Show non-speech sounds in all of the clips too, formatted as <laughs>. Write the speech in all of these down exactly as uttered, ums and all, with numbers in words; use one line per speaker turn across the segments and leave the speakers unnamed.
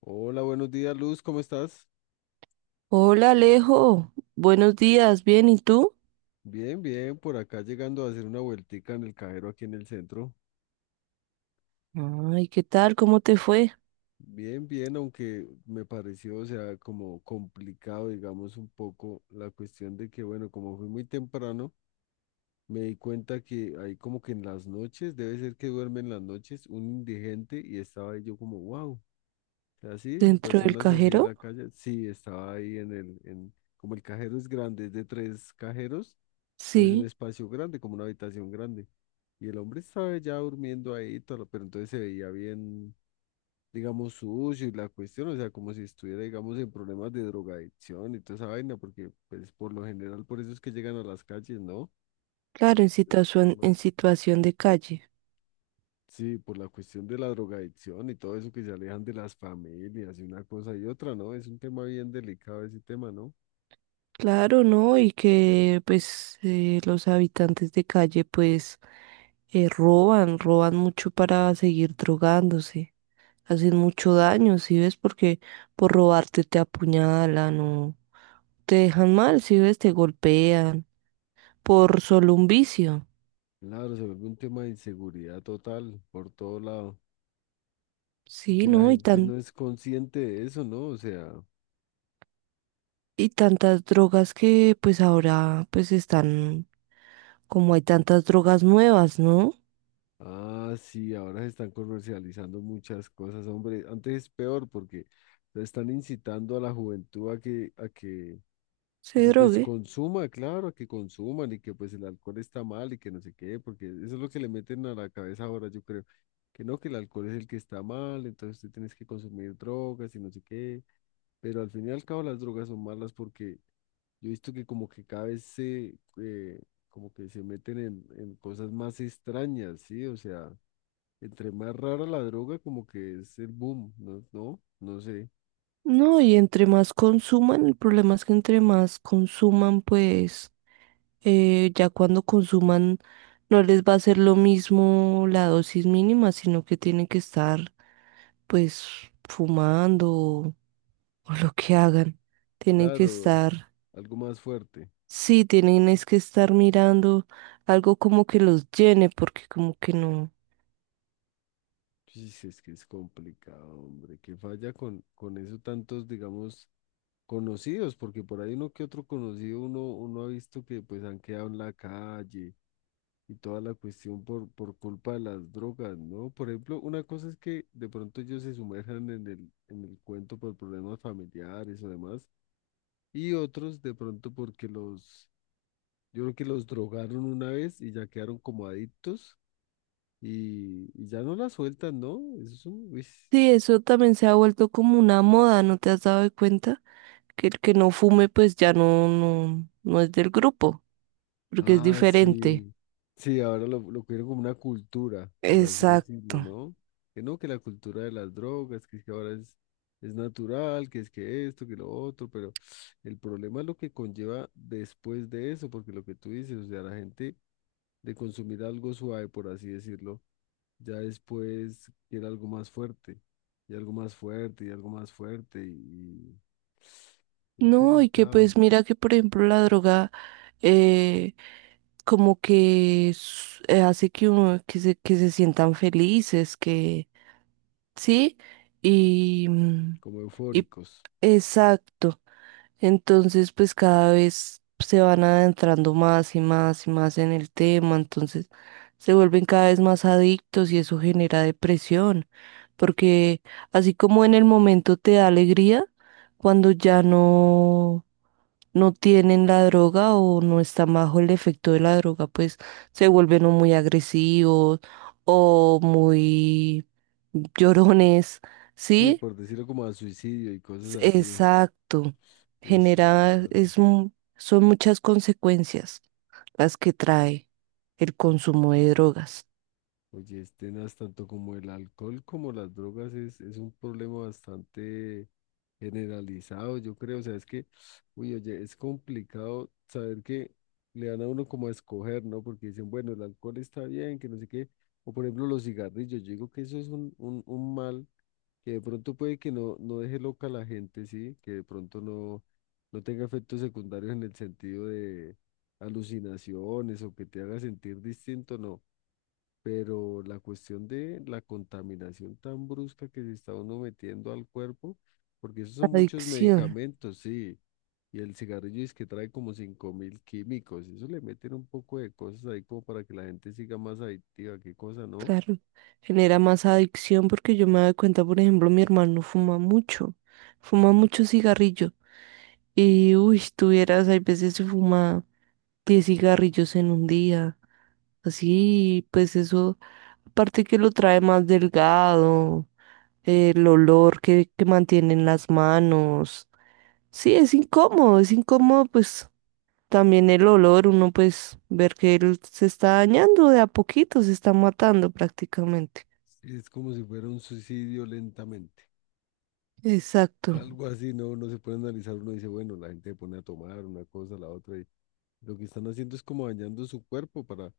Hola, buenos días, Luz, ¿cómo estás?
Hola Alejo, buenos días, bien, ¿y tú?
Bien, bien, por acá llegando a hacer una vueltica en el cajero aquí en el centro.
Ay, ¿qué tal? ¿Cómo te fue?
Bien, bien, aunque me pareció, o sea, como complicado, digamos, un poco la cuestión de que, bueno, como fui muy temprano, me di cuenta que ahí como que en las noches, debe ser que duermen las noches, un indigente, y estaba ahí yo como, wow, así,
¿Dentro del
personas así en
cajero?
la calle, sí, estaba ahí en el, en, como el cajero es grande, es de tres cajeros, entonces un
Sí,
espacio grande, como una habitación grande. Y el hombre estaba ya durmiendo ahí, todo, pero entonces se veía bien, digamos, sucio y la cuestión, o sea, como si estuviera, digamos, en problemas de drogadicción y toda esa vaina, porque, pues, por lo general, por eso es que llegan a las calles, ¿no?
claro,
O,
en
pues,
situación, en situación de calle.
sí, por la cuestión de la drogadicción y todo eso que se alejan de las familias y una cosa y otra, ¿no? Es un tema bien delicado ese tema, ¿no?
Claro, ¿no? Y que pues eh, los habitantes de calle pues eh, roban, roban mucho para seguir drogándose, hacen mucho daño, ¿sí ves? Porque por robarte te apuñalan o te dejan mal, ¿sí ves? Te golpean por solo un vicio.
Claro, se vuelve un tema de inseguridad total por todo lado, y
Sí,
que la
¿no? Y
gente
tan,
no es consciente de eso, ¿no? O sea...
y tantas drogas que pues ahora pues están, como hay tantas drogas nuevas, ¿no?
Ah, sí, ahora se están comercializando muchas cosas, hombre. Antes es peor porque se están incitando a la juventud a que, a que, a
Se
que pues
drogue.
consuma, claro, a que consuman, y que pues el alcohol está mal y que no sé qué, porque eso es lo que le meten a la cabeza ahora, yo creo, que no, que el alcohol es el que está mal, entonces tú tienes que consumir drogas y no sé qué, pero al fin y al cabo las drogas son malas porque yo he visto que como que cada vez se, eh, como que se meten en, en cosas más extrañas, ¿sí? O sea... Entre más rara la droga, como que es el boom, ¿no? No, no sé.
No, y entre más consuman, el problema es que entre más consuman, pues eh, ya cuando consuman no les va a ser lo mismo la dosis mínima, sino que tienen que estar pues fumando o, o lo que hagan. Tienen que
Claro,
estar,
algo más fuerte.
sí, tienen es que estar mirando algo como que los llene, porque como que no.
Sí, es que es complicado, hombre. Qué falla con, con eso tantos, digamos, conocidos, porque por ahí uno que otro conocido, uno, uno ha visto que pues han quedado en la calle y toda la cuestión por, por culpa de las drogas, ¿no? Por ejemplo, una cosa es que de pronto ellos se sumerjan en el, en el cuento por problemas familiares o demás, y otros de pronto porque los... Yo creo que los drogaron una vez y ya quedaron como adictos y, y ya no la sueltan, ¿no? Eso es un... uy.
Sí, eso también se ha vuelto como una moda, ¿no te has dado cuenta? Que el que no fume pues ya no, no, no es del grupo, porque es
Ah,
diferente.
sí. Sí, ahora lo, lo quieren como una cultura, por así
Exacto.
decirlo, ¿no? Que no, que la cultura de las drogas, que es que ahora es, es natural, que es que esto, que lo otro, pero el problema es lo que conlleva después de eso, porque lo que tú dices, o sea, la gente de consumir algo suave, por así decirlo, ya después quiere algo más fuerte, y algo más fuerte, y algo más fuerte, y y es
No, y que
delicado,
pues mira que por ejemplo la droga eh, como que s- eh, hace que uno que se, que se sientan felices, que sí, y, mm,
como
y
eufóricos.
Exacto. Entonces, pues cada vez se van adentrando más y más y más en el tema, entonces se vuelven cada vez más adictos y eso genera depresión, porque así como en el momento te da alegría, cuando ya no, no tienen la droga o no están bajo el efecto de la droga, pues se vuelven o muy agresivos o muy llorones,
Sí,
¿sí?
por decirlo como a suicidio y cosas
S-
así.
Exacto.
Uy, sí,
Genera,
claro.
es, mu- son muchas consecuencias las que trae el consumo de drogas.
Oye, este, Nas, tanto como el alcohol como las drogas es, es un problema bastante generalizado, yo creo, o sea, es que, uy, oye, es complicado saber que le dan a uno como a escoger, ¿no? Porque dicen, bueno, el alcohol está bien, que no sé qué, o por ejemplo los cigarrillos, yo digo que eso es un, un, un mal que de pronto puede que no, no deje loca a la gente, ¿sí? Que de pronto no, no tenga efectos secundarios en el sentido de alucinaciones o que te haga sentir distinto, no. Pero la cuestión de la contaminación tan brusca que se está uno metiendo al cuerpo, porque esos son muchos
Adicción,
medicamentos, sí. Y el cigarrillo es que trae como cinco mil químicos. Eso le meten un poco de cosas ahí como para que la gente siga más adictiva. Qué cosa, ¿no?
claro. Genera más adicción porque yo me doy cuenta, por ejemplo, mi hermano fuma mucho, fuma mucho cigarrillo. Y, uy, tuvieras, hay veces se fuma diez cigarrillos en un día. Así, pues eso, aparte que lo trae más delgado, el olor que, que mantiene en las manos. Sí, es incómodo, es incómodo, pues también el olor, uno pues ver que él se está dañando de a poquito, se está matando prácticamente.
Es como si fuera un suicidio lentamente. <laughs>
Exacto,
Algo así, ¿no? Uno se puede analizar, uno dice, bueno, la gente se pone a tomar una cosa, la otra. Y lo que están haciendo es como dañando su cuerpo para...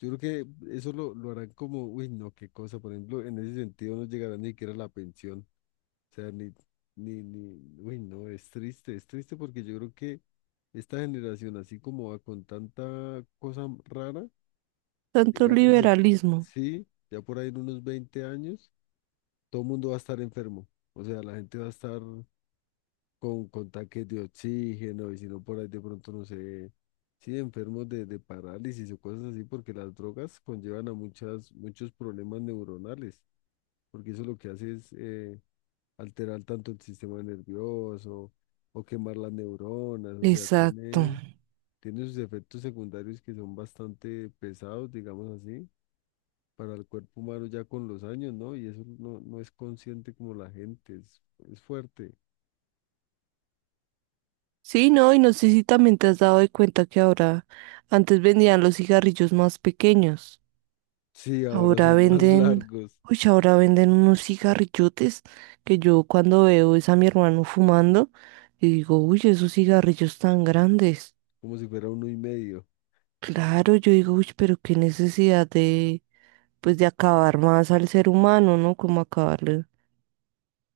Yo creo que eso lo, lo harán como, uy, no, qué cosa, por ejemplo, en ese sentido no llegará ni siquiera la pensión, o sea, ni, ni, ni, uy, no, es triste, es triste porque yo creo que esta generación, así como va con tanta cosa rara,
tanto
digamos, en-
liberalismo.
sí, ya por ahí en unos veinte años, todo el mundo va a estar enfermo, o sea, la gente va a estar con, con tanques de oxígeno, y si no por ahí de pronto no sé, sí, enfermos de, de parálisis o cosas así, porque las drogas conllevan a muchas, muchos problemas neuronales, porque eso lo que hace es eh, alterar tanto el sistema nervioso o quemar las neuronas, o sea,
Exacto.
tiene, tiene sus efectos secundarios que son bastante pesados, digamos así, para el cuerpo humano ya con los años, ¿no? Y eso no, no es consciente como la gente, es, es fuerte.
Sí, no, y no sé si también te has dado de cuenta que ahora, antes vendían los cigarrillos más pequeños,
Sí, ahora
ahora
son <laughs> más
venden,
largos.
uy, ahora venden unos cigarrillotes que yo cuando veo es a mi hermano fumando y digo, uy, esos cigarrillos tan grandes.
Como si fuera uno y medio.
Claro, yo digo, uy, pero qué necesidad de, pues, de acabar más al ser humano, ¿no? Como acabarle,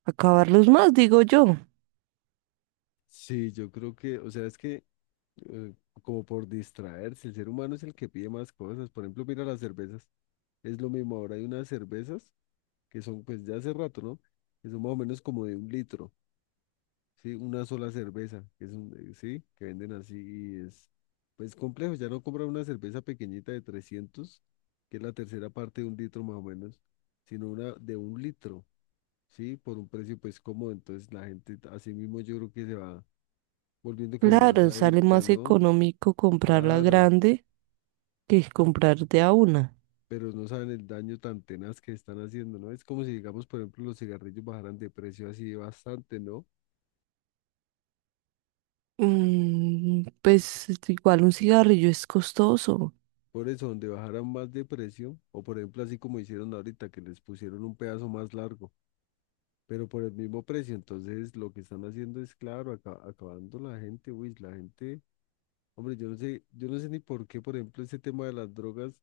acabarlos más, digo yo.
Sí, yo creo que, o sea, es que eh, como por distraerse, el ser humano es el que pide más cosas. Por ejemplo, mira las cervezas, es lo mismo. Ahora hay unas cervezas que son, pues ya hace rato, ¿no? Que son más o menos como de un litro, ¿sí? Una sola cerveza, que es un, eh, sí, que venden así y es, pues complejo. Ya no compran una cerveza pequeñita de trescientos, que es la tercera parte de un litro más o menos, sino una de un litro, ¿sí? Por un precio pues cómodo. Entonces la gente, así mismo yo creo que se va volviendo como más
Claro, sale
adicta,
más
¿no?
económico comprar la
Claro,
grande que comprar de a una.
pero no saben el daño tan tenaz que están haciendo, ¿no? Es como si, digamos, por ejemplo, los cigarrillos bajaran de precio así bastante, ¿no?
Mm, pues igual un cigarrillo es costoso.
Por eso, donde bajaran más de precio, o por ejemplo, así como hicieron ahorita, que les pusieron un pedazo más largo, pero por el mismo precio, entonces lo que están haciendo es, claro, aca- acabando la gente, uy, la gente, hombre, yo no sé, yo no sé ni por qué, por ejemplo, ese tema de las drogas.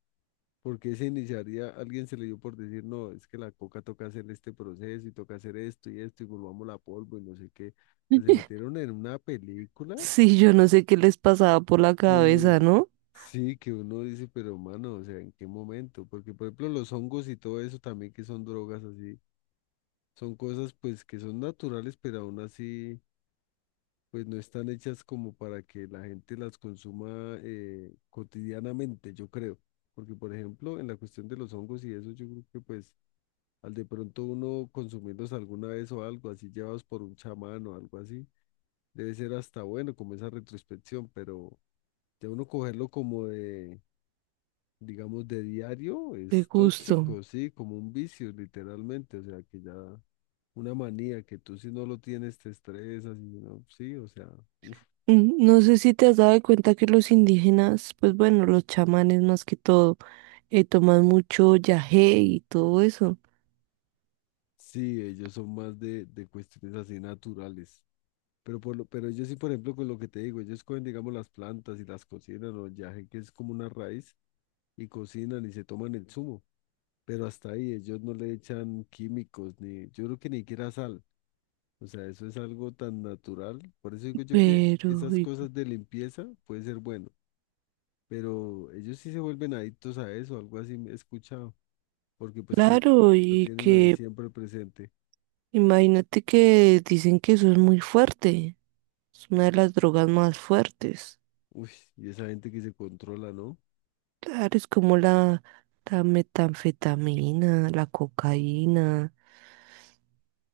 Porque se iniciaría, alguien se le dio por decir, no, es que la coca toca hacer este proceso y toca hacer esto y esto y volvamos la polvo y no sé qué. O sea, se
<laughs>
metieron en una película
Sí, yo no sé qué les pasaba por la cabeza,
que
¿no?
sí, que uno dice, pero mano, o sea, ¿en qué momento? Porque, por ejemplo, los hongos y todo eso también que son drogas así, son cosas pues que son naturales, pero aún así, pues no están hechas como para que la gente las consuma eh, cotidianamente, yo creo. Porque, por ejemplo, en la cuestión de los hongos y eso, yo creo que pues al de pronto uno consumirlos alguna vez o algo así, llevados por un chamán o algo así, debe ser hasta bueno como esa retrospección, pero de uno cogerlo como de, digamos, de diario
De
es
gusto.
tóxico, sí, como un vicio literalmente, o sea, que ya una manía que tú si no lo tienes te estresas y si no, sí, o sea, uff,
Mm, no sé si te has dado de cuenta que los indígenas, pues bueno, los chamanes más que todo, eh, toman mucho yagé y todo eso.
sí, ellos son más de, de cuestiones así naturales. Pero, por lo, pero ellos sí, por ejemplo, con lo que te digo, ellos cogen, digamos, las plantas y las cocinan, o el yaje, que es como una raíz, y cocinan y se toman el zumo, pero hasta ahí ellos no le echan químicos ni yo creo que ni siquiera sal. O sea, eso es algo tan natural. Por eso digo yo que
Pero,
esas
y
cosas de limpieza puede ser bueno, pero ellos sí se vuelven adictos a eso, algo así me he escuchado, porque pues como
claro,
la
y
tienen ahí
que
siempre presente.
imagínate que dicen que eso es muy fuerte, es una de las drogas más fuertes.
Uy, y esa gente que se controla, ¿no?
Claro, es como la, la metanfetamina, la cocaína,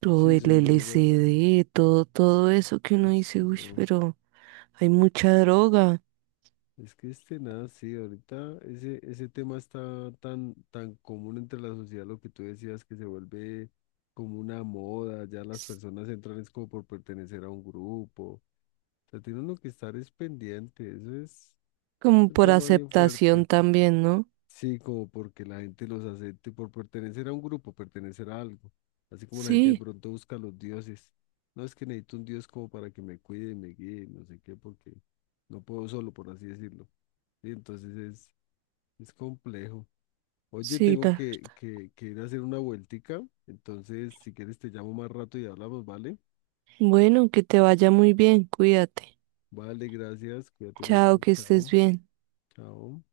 todo
Sí,
el
son drogas.
L S D, todo, todo eso que uno
Uy,
dice, uy,
no.
pero hay mucha droga.
Es que este nada, sí, ahorita ese, ese tema está tan, tan común entre la sociedad, lo que tú decías, que se vuelve como una moda, ya las
Es
personas entran es como por pertenecer a un grupo, o sea, tiene uno que estar es pendiente, eso es,
como
un
por
tema bien fuerte,
aceptación también, ¿no?
sí, como porque la gente los acepte por pertenecer a un grupo, pertenecer a algo, así como la gente de
Sí,
pronto busca a los dioses, no, es que necesito un dios como para que me cuide y me guíe, no sé qué, porque no puedo solo, por así decirlo. Y entonces es complejo. Oye,
sí,
tengo
la-
que, que, que ir a hacer una vueltica. Entonces, si quieres, te llamo más rato y hablamos, ¿vale?
Bueno, que te vaya muy bien, cuídate.
Vale, gracias. Cuídate mucho.
Chao, que estés
Chao.
bien.
Chao.